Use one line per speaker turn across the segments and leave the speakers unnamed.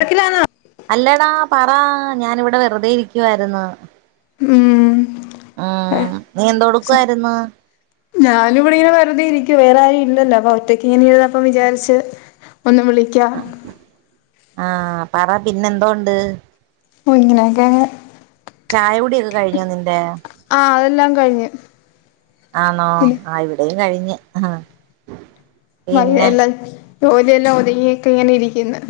തിരക്കിലാന്നോ
അല്ലടാ പറാ ഞാനിവിടെ വെറുതെ ഇരിക്കുവായിരുന്നു
ഉം
ആഹ് നീ എന്തെടുക്കായിരുന്നു
ഞാനു ഇവിടെങ്ങനെ വെറുതെ ഇരിക്കു വേറെ ആരും ഇല്ലല്ലോ അപ്പൊ ഒറ്റയ്ക്ക് ഇങ്ങനെ ഇരുന്നപ്പം വിചാരിച്ച് ഒന്ന് വിളിക്കാം
ആഹ് പറ പിന്നെ എന്തോണ്ട്
ഓഹ് ഇങ്ങനെയൊക്കെ അങ്
ചായ കുടിയൊക്കെ കഴിഞ്ഞോ നിന്റെ
ആ അതെല്ലാം കഴിഞ്ഞ്
ആണോ
പിന്നെ
ആ ഇവിടെയും കഴിഞ്ഞു ആഹ
[unintelligible] എല്ലാം ജോലിയെല്ലാം ഒതുങ്ങിയൊക്കെ ഇങ്ങനെ ഇരിക്കുന്നു.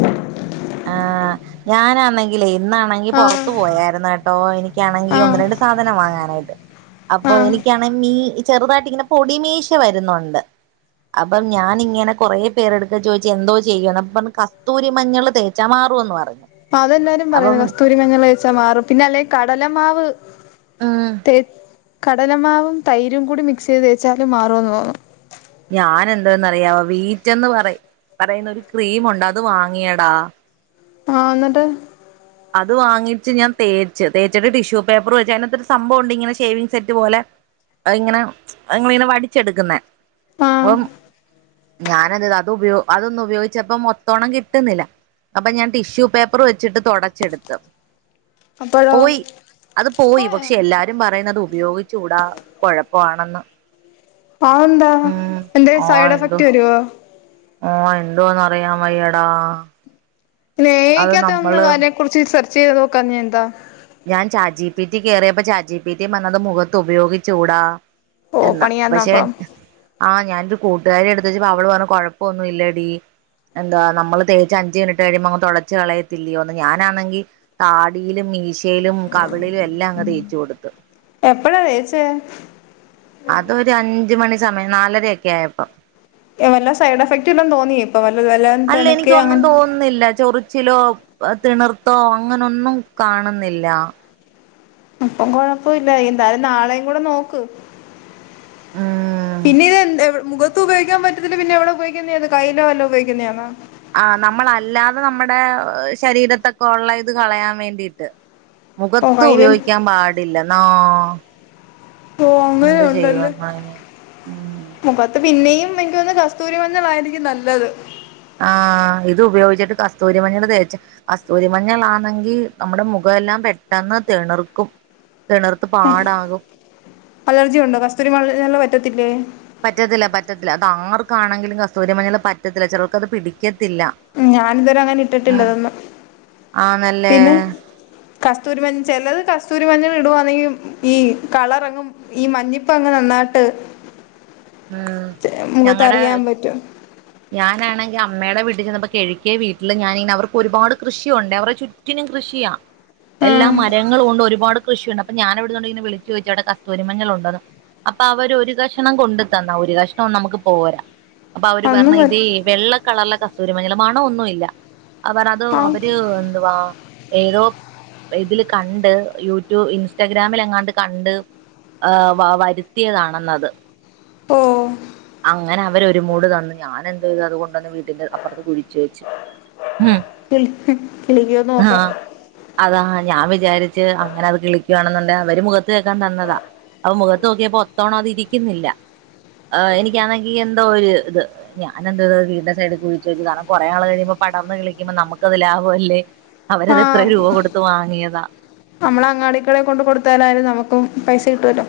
ആഹ ഞാനാന്നെങ്കിലെ ഇന്നാണെങ്കിൽ
ആ
പുറത്ത് പോയായിരുന്നു. കേട്ടോ എനിക്കാണെങ്കിൽ
ആ
ഒന്ന് രണ്ട് സാധനം വാങ്ങാനുണ്ട്.
ആ
അപ്പൊ എനിക്കാണെങ്കിൽ ചെറുതായിട്ട് ഇങ്ങനെ പൊടിമീശ വരുന്നുണ്ട്. അപ്പം ഞാനിങ്ങനെ കൊറെ പേരെടുക്കാൽ ചോദിച്ച് എന്തോ ചെയ്യണം അപ്പം പറഞ്ഞ് കസ്തൂരി മഞ്ഞൾ തേ ചമാറു എന്ന് പറയും.
അതെല്ലാരും പറയുന്നു. കസ്തൂരി മഞ്ഞൾ തേഴ്ച്ചാ മാറും പിന്നെ അല്ലെങ്കില്‍ കടല മാവ്
ഉം
[unintelligible] കടലമാവും തൈരും കൂടി മിക്സ് ചെയ്ത് തേച്ചാലും മാറുംന്ന് തോന്നുന്നു.
ഞൻ എന്തോന്ന് അറിയാവോ വീറ്റന്ന് പറയും. പറയുന്നൊരു ക്രീമുണ്ട്. അത് വാങ്ങിയടാ
ആഹ എന്നിട്ട്
അത് വാങ്ങിച്ച് ഞാൻ തേച്ച് തേച്ച്ട്ട് ടിഷ്യൂ പേപ്പർ വെച്ച് അതിനകത്തൊരു സംഭവമുണ്ട്. ഇങ്ങനെ ഷേവിങ് സെറ്റ് പോലെ അതിങ്ങനെ ഇങ്ങനെ വടിച്ചെടുക്കുന്ന
ആ
അപ്പം ഞാനത് അത് ഉപയോ അതൊന്ന് ഉപയോഗിച്ചപ്പോ മൊത്തോണം കിട്ടുന്നില്ല. അപ്പൊ ഞാൻ ടിഷ്യൂ പേപ്പർ വെച്ചിട്ട് തുടച്ചെടുത്തു.
അപ്പോഴോ
പോയി അത് പോയി.
പോയോ
പക്ഷെ എല്ലാരും പറയുന്നത് ഉപയോഗിച്ചുകൂടാ കൊഴപ്പാണെന്ന്.
ആഹ് എന്താ
ഉം
എന്തെങ്കിലും സൈഡ് എഫക്ട് വരുവോ?
ഓ ഇണ്ടോന്ന് അറിയാൻ വയ്യേടാ.
എ ഐക്ക്ത്ത് ഒന്ന് അതിനെ കുറിച്ച് സെർച്ച് ചെയ്ത് നോക്കാതത്ത് എന്താ?
ഞാൻ ചാറ്റ് ജിപിടി കയറിയപ്പോ ചാറ്റ് ജിപിടി വന്നത് മുഖത്ത് ഉപയോഗിച്ചൂടാ.
ഓ
എന്നാ
പണിയാന്നോ
പക്ഷെ
അപ്പം
ആ ഞാനൊരു കൂട്ടുകാരിയുടെ അടുത്ത് ചോദിച്ചപ്പോള്‍ അവൾ പറഞ്ഞു കൊഴപ്പമൊന്നുമില്ലടി എന്താ നമ്മള് തേച്ച് അഞ്ച് മിനിറ്റ് കഴിയുമ്പോൾ അങ് തുടച്ച്ച് കളയത്തില്ലയോന്ന് ഞാനാണെങ്കിൽ താടിയിലും മീശ കവിളിലും എല്ലാം അങ്ങ് തേച്ചു കൊടുത്ത്
എപ്പഴാ തേച്ചെ
അതൊരു അഞ്ച് മണി സമയം നാലരയൊക്കെ ആയപ്പം
വല്ല സൈഡ് എഫക്റ്റ്ല്ലാം തോന്നിയ ഇപ്പം
അല്ല എനിക്കൊന്നും തോന്നുന്നില്ല ചെറു ചിലോ തിണർത്തോ അങ്ങനെന്നും കാണുന്നില്ല
അപ്പം കൊഴപ്പമില്ല എന്തായാലും നാളെയും കൂടെ നോക്ക്
ആ
പിന്നെ ഇത് മുഖത്ത് ഉപയോഗിക്കാൻ പറ്റത്തില്ല പിന്നെ എവിടെ ഉപയോഗിക്കുന്നതാന്നിത് കയ്യിലോ വല്ലോ ഉപയോഗിക്കുന്നതാണോ
ആ നമ്മളല്ലാതെ നമ്മുടെ ശരീരത്തൊക്കെ ഉള്ള ഇത് കളയാൻ വേണ്ടിയിട്ട്
ഓ
മുഖത്ത്
കയ്യില്
ഉപയോഗിക്കാൻ പാടില്ലെന്നാ
ഓ അങ്ങനെ
എന്ത് ചെയ്യുവ
ഉണ്ടല്ലേ മുഖത്ത് പിന്നെയും എനിക്ക് വന്ന കസ്തൂരി മഞ്ഞളായിരിക്കും നല്ലത്.
ആ ഇത് ഉപയോഗിച്ചിട്ട് കസ്തൂരിമഞ്ഞൾ തേച് കസ്തൂരിമഞ്ഞൾാണെങ്കിൽ നമ്മുടെ മുഖ.. തെല്ലാം പെട്ടെന്ന് തതിണുർക്കും.
അലർജി ഉണ്ടോ കസ്തൂരി മഞ്ഞൾ പറ്റത്തില്ലേ.
പറ്റത്തില്ല പറ്റത്തില്ല അത് ആർക്കാണെങ്കിലും കസ്തൂരി മഞ്ഞൾ പറ്റത്തില്ല ചിലർക്ക് അത് പിടിക്ക..
ഞാനിതുവരെ അങ്ങനെ ഇട്ടിട്ടില്ലതൊന്നും.
ആന്നല്ലേ
പിന്നെ കസ്തൂരിമഞ് ചിലത്. കസ്തൂരി മഞ്ഞൾ ഇടുവാവാണെങ്കും ഈ കളർങ്ങ് ഈ മഞ്ഞിപ്പ അങ്ങ് നന്നായിട്ട്. ഉ
ഉം ഞങ്ങളടെ
പറ്റും
ഞാനാണെങ്കിൽ അമ്മയുടെ വീട്ടിൽ ചെന്നപ്പോ. കിഴ കേ വീട്ടില് ഞാൻ ന്ന്അവർക്ക് ഒരുപാട് കൃഷിയുണ്ട് അവരുടെ ചുറ്റിനും കൃഷിയാ. എല്ലാ
ആഹ്
മരങ്ങളും കൊണ്ട് ഒരുപാട് കൃഷിയുണ്ട് അപ്പൊ ഞാൻ എവിടുുന്നുണ്ട ഇെ വിളിച്ച ചോച്ചവിടെ കസ്തൂരിമങ്ങൾ ഉണ്ടന്ന്. അപ്പൊ അവര് ഒരു കക്ഷണം കൊണ്ട.. ന്ന ഒരു കഷ്ണം ഒന്നും നമുക്ക് പോരാ അപ്പൊ അവര്
അന്നും
പറഞ്ഞ
പ
ഇത വെള്ള കളറിലൊ.. സൂരുമനലമാണോ ഒന്നും ഇല്ല അവർ അത്
ആഹ്
അവര് എന്ത് വാ. ഏതോ ഇതില് കണ്ട് യൂട്യൂബ് ഇൻസ്റ്റാഗ്രാമിൽ എങ്ങാണ്ട് കണ്ട്. ആ വരുത്തിയതാണെന്നത്.
ഓ
അങ്ങനെ അവര് ഒരുമൂട് തന്നേ ഞാൻ എന്ത് ചെയ്തു അതുകണ്ടന്ന് വീട്ടിന്റെ അപ്പുറത്ത് കുഴിച്ചു വെച്ച്. ഉം
കിളി കിളിക്കോന്ന്
ആഹ
നോക്കാം
അത ഞാൻ വിചാരിച്ചച്ച് അങ്ങനെ അത് കിളിക്കുകണെന്നുണ്ട അവര് മുഖത്ത് തേക്കാൻതന്നതാ. അത് മുഖത്ത് നോക്കിയപ്പോ ഒത്തവണം അതിരിക്കുന്നില്ല. ആ എിക്കാണെങ്കിൽ എന്തോ ഒരു ഇത് ഞാനെന്തോ ഇ വീടിന്റെ സൈഡിൽ കുഴിച്ചച്ച് വെച്ചു കാരണം കൊറെ ആൾ കഴിയുമ്പോ. പടർന്ന് കളിക്കുമ്പോ നമുക്കത് ലാഭം അല്ലേ അവരത് എത്ര
ആഹ്
രൂപ കൊടുത്ത് വാങ്ങിയതാ.
നമ്മളെ അങ്ങാടിക്കള കൊണ്ട് കൊടുത്താലും നമുക്ക് പൈസ കിട്ടുവല്ലോ.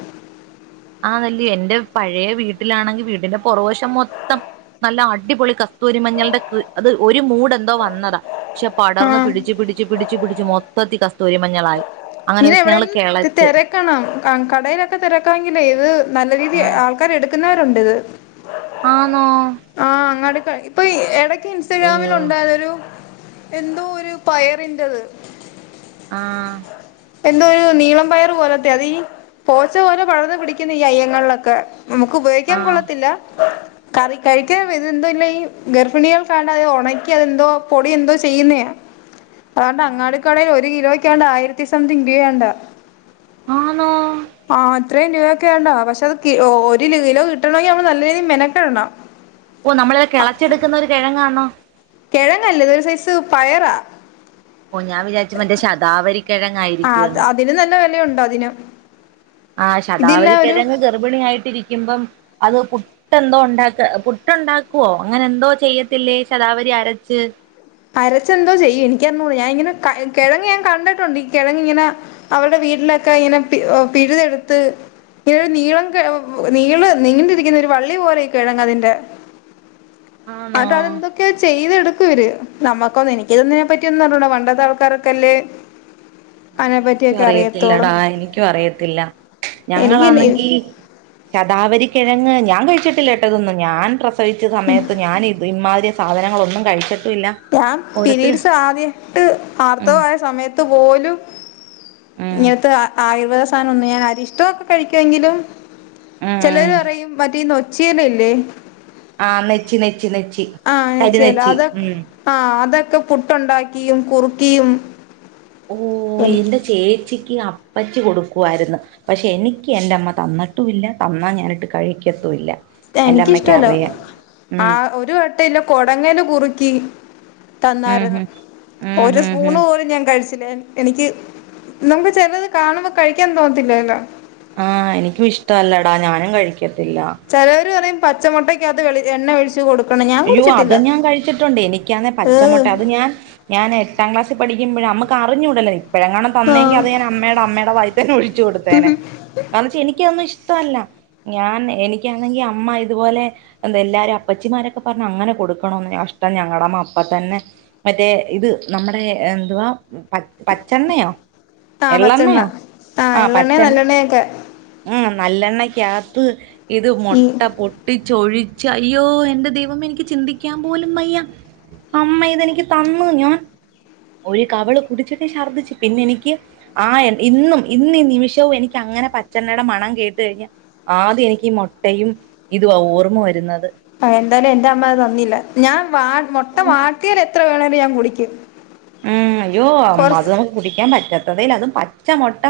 ആ നല്ലയ എൻറെ പഴയ വീട്ടിലാണെങ്കി വീടിന്റെ പുറവശം മൊത്തം. നല്ല അടിപൊളി കസ്തൂരിമഞ്ഞളിന്റെ അത് ഒരു മൂട് എന്തോ വന്നതാ പക്ഷെ പടർന്ന്
ആഹ്
പിടിിച്ചച്ച് പിടി.. പി പിിച്ച പിച്ചച്ച് മൊത്തത്തി കസ്തൂരി മഞ്ഞളായി അങ്ങനെ..
ഇങ്ങനെ
ഞങ്ങള്
എവിടെലും
കിളച്ച്
തിരക്കണം കടയിലൊക്കെ തിരക്കാമെങ്കിലേ ഇത് നല്ല രീതി ആൾക്കർ എടു.. നിക്കുന്നവരുണ്ട് ഇത്
ആണോ
ആഹ് അങ്ങാട് ഇപ്പൊ ഇടയ്ക്ക് ഇൻസ്റ്റഗ്രാമിൽ ഉണ്ടാലൊരു.. എന്തോ ഒരു പയറിന്റത്.
ആഹ
എന്തോ ഒരു നീളം പയർ പോലത്തെെയ അതേഈ പോച്ച പോലെ പഴർന്ന പിടിക്കുന്നു ഈ അയ്യങ്ങളിലൊക്കെ. നമുക്ക് ഉപയോഗിക്കാൻ
ആഹ്
കൊള്ളത്തില്ല കറി
ആഹ്
കഴിക്കാൻ എന്തല്ല ഈ. ഗർഭിണികൾ കാണ്ട് അത് ഉണക്കി അതെന്തോ പൊടി എന്തോ ചെയ്യുന്നാ. അതണ്ട് അങ്ങാട
ആഹ്
കടയിൽ ഒരു കിലോയ്ക്കാണ്ട് ആയിരത്തി സംതിങ് രൂപയാണ്ട.
ആനോ
ഇത്രയും രൂപയൊക്കെ വണ്ടോ പക്ഷെ അത് ഒരു കിലോ കിട്ടണമെങ്കിൽ നമ്മള് നല്ല രീതിയിൽ മെനക്കെടണം.
ആണ
കിഴങ്ങല്ലേത് ഒരു സൈസ് പയറാ.
ഓ ഞാൻ വിചാരിച് മറ്റേ ശതാാവ
ആ അത്
കിഴങ്ങായിരിക്കുവന്ന്.
അതിന് നല്ല വിലയുണ്ട് അതിന്
ആ
ഇതില്ല ഒരു
ശതാവിക്കിഴങ്ങ് ഗർഭിണി ആായിട്ടിരിക്കുമ്പം. അത് പുട്ടെന്തോ ഉണ്ടാക്ക പുട്ടുണ്ടാക്കുവോ അങ്ങനെ എന്തോ ചെയ്യത്തില്ലേ ശതാാവരി അരച്ച്. ഉ
അരച്ചെന്തോ ചെയ്യും എനിക്കറിഞ്ഞോളൂ ഞാാന് ഇങ്ങനെ കിഴങ്ങ് ഞാൻ കണ്ടിട്ടുണ്ട് ഈ കിഴ ഇങ്ങനെ അവടെ വീട്ടിലൊക്കെ ഇങ്ങനെ പിഴുതെടുത്ത് ഇങ്ങനരു നീളം നീള് നീണ്ടിരിക്കുന്ന ഒരു വള്ളി പോലെ കിഴങ്ങ അതിന്റെ
ആന്നോ
അത് അതെന്തൊക്കെയ ചെയ്തെടുക്കും ഇവര്. നമ്മക്കൊന്ന് എനിക്കിതൊന്നിനെ പറ്റിയൊന്നും അറിഞ്ഞുടാ പണ്ടത്തെ ആൾക്കാരൊക്കെല്ലേ
ആ എനിക്കും അറിയത്തില്ലടാ എനിക്കും അറിയത്തില്ല
എനിക്ക്
ഞങ്ങളാണെങ്കിൽ ശതാവരിക്കിഴ ങ്ങ് ഞാൻ കഴിച്ചിട്ടില്ലേട്ടോ ഇതൊന്നു ഞാൻ പ്രസവിച്ച സമയത്ത് ഞാൻ ഇമാതിരി സാധനങ്ങളൊന്നും കഴിച്ചി
ഞാൻ പിരീഡ്സ് ആദ്യട്ട്
ഉം
ആർത്തവയ സമയത്ത് പോലും
ഉം
ഇങ്ങനത്തെ ആയുർവേദ സാധനം ഒന്നും ഞാൻ അരിഷ്ടമൊക്കെ കഴിക്കുമെങ്കിലും
ഉം
ചിലര് അറയും മറ്റേ ഈ നോച്ചിയിലല്ലേ
ആ നെച്ചി നെച്ചി നെച്ചി
ആ നെച്ചില
കരിനെച്ചി
അതൊ
ഉം
ആ അതൊക്കെ പുട്ടുണ്ടാക്കിയും കുറുക്കിയും
ഓ
എനിക്ക്
എന്റെ ചേച്ചി എനിക്ക് അപ്പച്ചി കൊടുക്കുമായിരുന്നു പക്ഷെ എനിക്ക് എന്റെ അമ്മ തന്നിട്ടുമില്ല തന്നാൽ ഞാനിട്ട് കഴിക്കത്തുമില്ല എന്റെ അമ്മയ്ക്ക്
എനിക്കിഷ്ടല്ല
അറിയാം
ആ
ഉം
ഒരു വെട്ടം ഇല്ല കൊടങ്ങല് കുറുക്കി
ഉം
തന്നായിരുന്നു
ഉം
ഒരു
ഉം ഉം
സ്പൂൺ
ഉം
പോലും ഞാൻ കഴിച്ച എനിക്ക് നമുക്ക് ചെലത് കാണുമ്പോ കഴിക്കാൻ തോന്നത്തില്ലല്ലോ
ആ എനിക്കും ഇഷ്ടല്ലടാ ഞാനും കഴിക്കും
ചിലവരു പറയും പച്ചമുട്ടക്കാത് വെളി എണ്ണ ഒഴിച്ച് കൊടുക്കു
അയ്യോ അത് ഞാൻ കഴിച്ചിട്ടുണ്ട് എനിക്കാന്നേ
ഏഹ്
പച്ചമുട്ട അത് ഞാൻ ഞാൻ എട്ടാം ക്ലാസ് പഠിക്കുമ്പോഴ നമുക്ക് അറിഞ്ഞൂടല്ലേ ഇപ്പോഴെങ്ങാണം തന്നെങ്കിൽ
ആഹ്
അത് ഞാൻ അമ്മടെ അമ്മടെ വായി തന്നെ ഒഴിച്ചു കൊടുത്തെനെ കാരണം വെച്ചാ എനിക്കന്നും ഇ ടല്ല ഞാൻ എനിക്കാണെങ്കിൽ അമ്മ ഇതുപോലെ എല്ലാരും അപ്പച്ചിമാരു പറഞ്ഞ് അങ്ങനെ കൊടുക്കണന്ന് കഷ്ടം ഞങ്ങളടാമ്മ അപ്പ തന്നെ മറ്റേ ഇത് നമ്മുടെ എന്തുവാ പച്ചെണ്ണയോ
ആഹ് പച്ചെണ്ണ
എള്ളണ്ണയോ
ആഹ്
ആ
എള്ളെണ്ണ
പച്ചണ്ണ
നല്ലെണ്ണയൊക്കെ
ഉം നല്ലെണ്ണക്കാത്ത് ഇത്
ഈ
മൊട്ട പൊട്ടിച്ചൊഴിച്ച് അയ്യോ എന്റെ ദൈ വമേ എനിക്ക് ചിന്തിക്കാൻ പോലും വയ്യ അമ്മ ഇതെനിക്ക് തന്നു ഞാൻ ഒരു കവള് കുടിച്ചിട്ട് ഛർദ്ദിച്ചു പിന്നെ എനിക്ക് ആ ഇന്നും ഇന്ന് നിമിഷവും എനിക്ക് അങ്ങനെ പച്ചെണ്ണയുടെ മണം കേട്ട കഴിഞ്ഞാൽ ആദ്യം എനിക്ക് മുട്ടയും ഇത് ഓർമ്മ വരുന്നത്
ആ എന്തായാലും എന്റെ അമ്മത് നന്നില്ല ഞാൻ മൊട്ട
ഉം
വാട്ടിയൽ എത്ര വേണേലും ഞാൻ കുടിക്കും
ഉം അയ്യോ അ അത്
കൊറച്ച്
നമക്ക് കുടിക്കാൻ പറ്റാത്തതേയില്ല പച്ച മോട്ട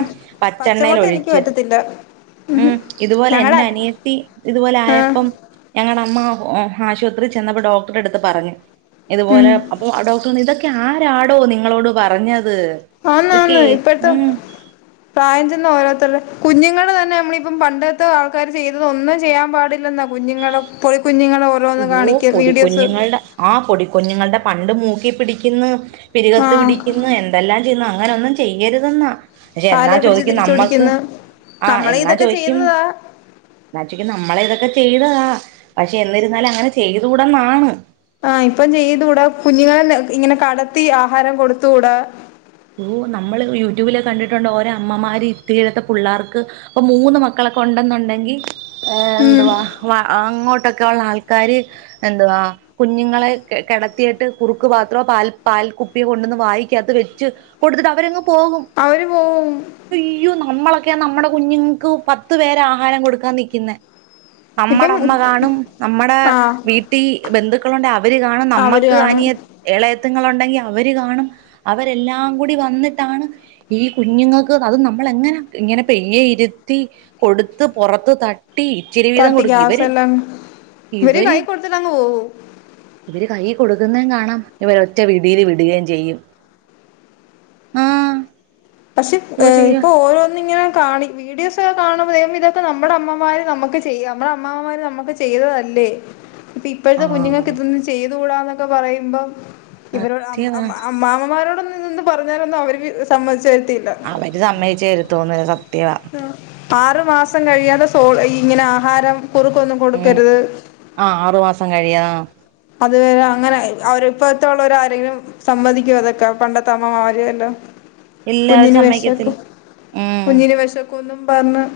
പച്ചെണ്ണൽ
പച്ചമൊട്ട എനിക്ക്
ഒഴിച്ച്
പറ്റത്തില്ല മ്ഹും
ഉം ഇതുപോലെ
ഞങ്ങടെ
എന്റെ അനിയത്തി ഇതുപോലെ
ആഹ്
ആയപ്പം ഞങ്ങളുടെ അമ്മ ഓ ആശുപത്രിയിൽ ചെന്നപ്പോ ഡോക്ടറെടുത്ത് പറഞ്ഞു ഇതുപോലെ
ഉം
അപ്പൊ ഡോക്ടർ ഇതൊക്കെ ആ ആരാടോ നിങ്ങളോട് പറഞ്ഞ
അന്ന് അന്ന് ഇപ്പോഴത്തെ പ്രായം ചെന്ന ഓരോരുത്തരുടെ കുഞ്ഞുങ്ങള് തന്നെ നമ്മളിപ്പം പണ്ടത്തെ ആൾക്കാര് ചെയ്തത് ഒന്നും ചെയ്യാൻ പാടില്ലെന്നാ കുഞ്ഞുങ്ങളെ കുഞ്ഞുങ്ങളെ ഓരോന്ന്
അയ്യോ
കാണിക്ക വീഡിയോസ്
പൊടിക്കുഞ്ഞുങ്ങളുടെ ആ പൊടിക്കുഞ്ഞുങ്ങളുടെ പണ്ട് മൂക്കി പിടിക്കുന്ന്. പിരികത്ത്
ആഹ്
പിടിക്കുന്നു. എന്തെല്ലാം ചെയ്യുന്നു അങ്ങനെ ഒന്നും ചെയ്യരുതെന്നാ. പക്ഷെ എന്നാ
കാലേ പിടിച്ച്
ചോദിക്കും നമ്മക്ക്
തിരിച്ചോടിക്കുന്ന്
ആഹ്
നമ്മള്
എന്നാ
ഇതൊക്കെ
ചോദിക്കും
ചെയ്തതാ
എന്നാ ചോയിക്കും നമ്മളെ ഇതൊക്കെ ചെയ്തതാ പക്ഷെ എന്നിരുന്നാലും അങ്ങനെ ചെയ്തൂടന്നാണ്.
ആഹ് ഇപ്പം ചെയ്തുകൂടാ കുഞ്ഞുങ്ങളെ ഇങ്ങനെ കടത്തി ആഹാരം കൊടുത്തുകൂടാ,
ഓഹ് നമ്മള് യൂട്യൂബിലോക്കെ കണ്ടിട്ടുണ്ടോ ഓരോ അമ്മമാര് ഇത്തിരി ഇല്ലാത്ത പിള്ളേർക്ക് അപ്പൊ മൂന്ന് മക്കള ക്കൊണ്ടെന്നുണ്ടെങ്കിൽ ഏഹ്
ഉം
എന്തുവാ വ അങ്ങോട്ടൊ ക്കൊള്ള ആൾക്കാര് എന്തുവാ കുഞ്ഞുങ്ങളെ കെ കെടത്തിയിട്ട് കുറുക്ക് പാത്രോ പാൽ പാൽ കുപ്പിയെ കൊണ്ട്ന്ന് വായിക്കാത്ത് വെച്ച് കൊടുത്തിട്ട് അവരങ്ങ് പോകും
അവര് പോവും
അയ്യോ നമ്മളെ ക്കെ നമ്മുടെ കുഞ്ഞുങ്ങക്ക് പത്ത് പേരാ ആഹാരം കൊടുക്കാൻ നിക്കുന്നേ.
ഇപ്പം
നമ്മുടെ അമ്മ കാണും, നമ്മുടെ
ആഹ്
വീട്ടിൽ ബന്ധുക്കളുണ്ടേ അവര് കാണും,
അവര്
നമ്മക്ക്
കാണും
അനി യൻ ഇളയത്തുങ്ങൾ ഉണ്ടെങ്കിൽ അവര് കാണും, അവരെല്ലാം കൂടി വന്നിട്ടാണ് ഈ കുഞ്ഞുങ്ങൾക്ക് അത് നമ്മള് എങ്ങനെ ഇങ്ങനെ പയ്യെയിരുത്തി കൊടുത്ത് പുറത്ത് ത ട്ടി ഇച്ചിരി വീതം
തട്ടി
കൊടുക്കും ഇവര്
ഗ്യാസെല്ലാം
ഇവര്
കൈ കൊടുത്തിട്ടങ്ങ് പോവും
ഇവര് കൈയ്യി കൊടുക്കുന്നേം കാണാം ഇവരൊറ്റ വിടിയില് വിടുകേം ചെയ്യും. ആഹ്
പക്ഷെ
ഓ
ഏഹ്
ചെയ്യ
ഇപ്പൊ ഓരോന്നും ഇങ്ങനെ കാണി വീഡിയോസ് കാണുമ്പോ ദൈവമേ ഇതൊക്കെ നമ്മുടെ അമ്മമാര് നമ്മുക്ക് ചെയ്യ നമ്മടെ അമ്മാമാര് നമ്മുക്ക് ചെയ്തതല്ലേ? ഇപ്പ ഇപ്പോഴത്തെ കുഞ്ഞുങ്ങൾക്ക്
ആഹ്
ഇതൊന്ന് ചെയ്തുകൂടാന്നൊക്കെ പറയുമ്പോം, ഇവരോട് അം
സത്യവാ
അം അമ്മാമാരോടൊന്നും ഇതൊന്ന് പറഞ്ഞാലൊന്നും അവര് വ് സമ്മതിച്ച് ത
അവര് സമ്മയിച്ചു തരുത്തോന്നില്ല സത്യവാ
[inaudible] ആറു മാസം കഴിയാതെ സോ ഇങ്ങനെ ആഹാരം കുറുക്കൊന്നും
ഉം
കൊടുക്കരുത്.
ആഹ് ആറു മാസം കഴിയാ
അതുവരെ അങ്ങനെ അവര് ഇപ്പഴത്ത ഉള്ളവര് ആരെങ്കിലും സമ്മതിക്കോ അതൊക്കെ പണ്ടത്ത അമ്മമാര് എല്ലാം.
ഇല്ല അവര്
കുഞ്ഞിനു
സമ്മയിക്കത്തില്ല
വെശക്കും
ഉം
കുഞ്ഞിനു വെശക്കൂന്നും പറഞ്ഞ് -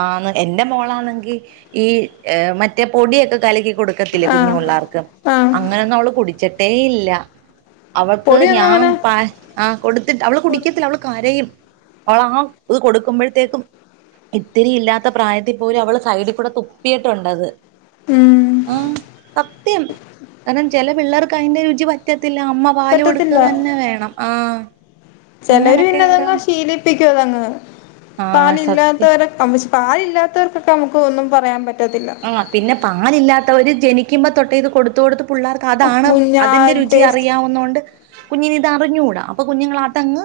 ആന്ന് എന്റെ മോളാണെങ്കി ഈ മറ്റേ പൊടിയൊക്കെ കലക്കി- കൊടുക്കത്തില്ലേ കുഞ്ഞു
ആഹ്
പുള്ളാർക്ക്
ആഹ്
അങ്ങനൊന്നും അവള് കുടിച്ചിട്ടേ ഇല്ല- അവൾക്ക്
പൊടിയൊന്നും
ഞാൻ
അങ്ങനെ
പ ആഹ് കൊടുത്തിട്ട് അവള്
കൊടു
കുടിക്കത്തില്ല അവള് കരയും- അവളാ ഇത് കൊടുക്കുമ്പഴ്ത്തേക്കും- ഇത്തിരി ഇല്ലാത്ത പ്രായത്തി പോലും അവള് സൈഡിക്കുടെ തുപ്പിയിട്ടുണ്ടത്-
ഉം
ആഹ് സത്യം കാരണം ചില പിള്ളേർക്ക് അതിന്റെ രുചി പറ്റത് ത്തില്ല അമ്മ പാല്
പറ്റത്തില്ല
കൊടുക്ക്ക തന്നെ വേണം ആഹ് -
ചെലര് പിന്നതങ്ങ് ശീലിപ്പിക്കും അതങ്ങ്
ആ
പാല്
സത്യം
ഇല്ലാത്തവരെ - പാലില്ലാത്തവർക്കൊക്കെ നമുക്ക് ഒന്നും പറയാൻ പറ്റ്
ആഹ് പിന്നെ പലില്ലാത്തവര് ജനിക്കുമ്പോ തൊട്ടേ ഇത് കൊടുത്ത് കൊടുത്ത്- പുള്ളാർക്ക് അതാണ്
കുഞ്ഞാ
അതിൻ്റെ രുചി
ടേസ്റ്റ്
അറിയാവുന്നോണ്ട്- കുഞ്ഞിന് ഇത് അറിഞ്ഞൂടാ അപ്പൊ കുഞ്ഞുങ്ങളതങ്ങ്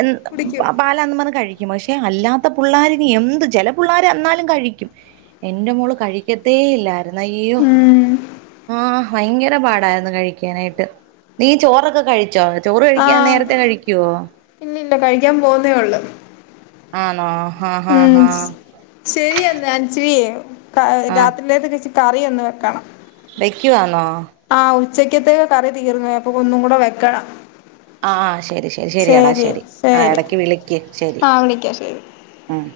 എന്ത്
കുടിക്കും
പാലാന്ന് പറഞ്ഞ് കഴിക്കും- പക്ഷെ അല്ലാത്ത പുള്ളാരിന് എന്ത് ചെല പുള്ളാര് എന്നാലും കഴിക്കും എന്റെ മോള് ക കഴിക്കത്തേ ഇല്ലാര്ന്ന് അയ്യോ
ഉം
ആഹ് - ഭയങ്കര പാടായിരുന്നു കഴിക്കാനായിട്ട് നീ ചോറൊക്കെ കഴിച്ചോ? ചോറ് കഴിക്കാൻ
ആഹ്
നേരത്തെ കഴിക്കുവോ
ഇല്ലില്ല കഴിക്കാൻ പോവുന്നേ ഒള്ളു
ആന്നോ-
ഉം ശരിയെന്നാ ചെയ്യ് ക
ആഹ്
രാത്രിയിലേക്ക്ഒര് ഇച്ചി - കറി ഒന്ന് വെക്കണം-
വെയ്ക്കവാന്നോ-
ആഹ് ഉച്ചക്കത്തേക്ക് കറി തീർന്ന്പോയ് അപ്പൊ ഒന്നും കൂടെ വെക്കണം-
ആഹ് ശരി ശരി ശെരിയടാ ശെരി ആ എടക്ക് വിളിക്ക് ശരി-
ആഹ് വിളിക്കാം ശരി
ആഹ് -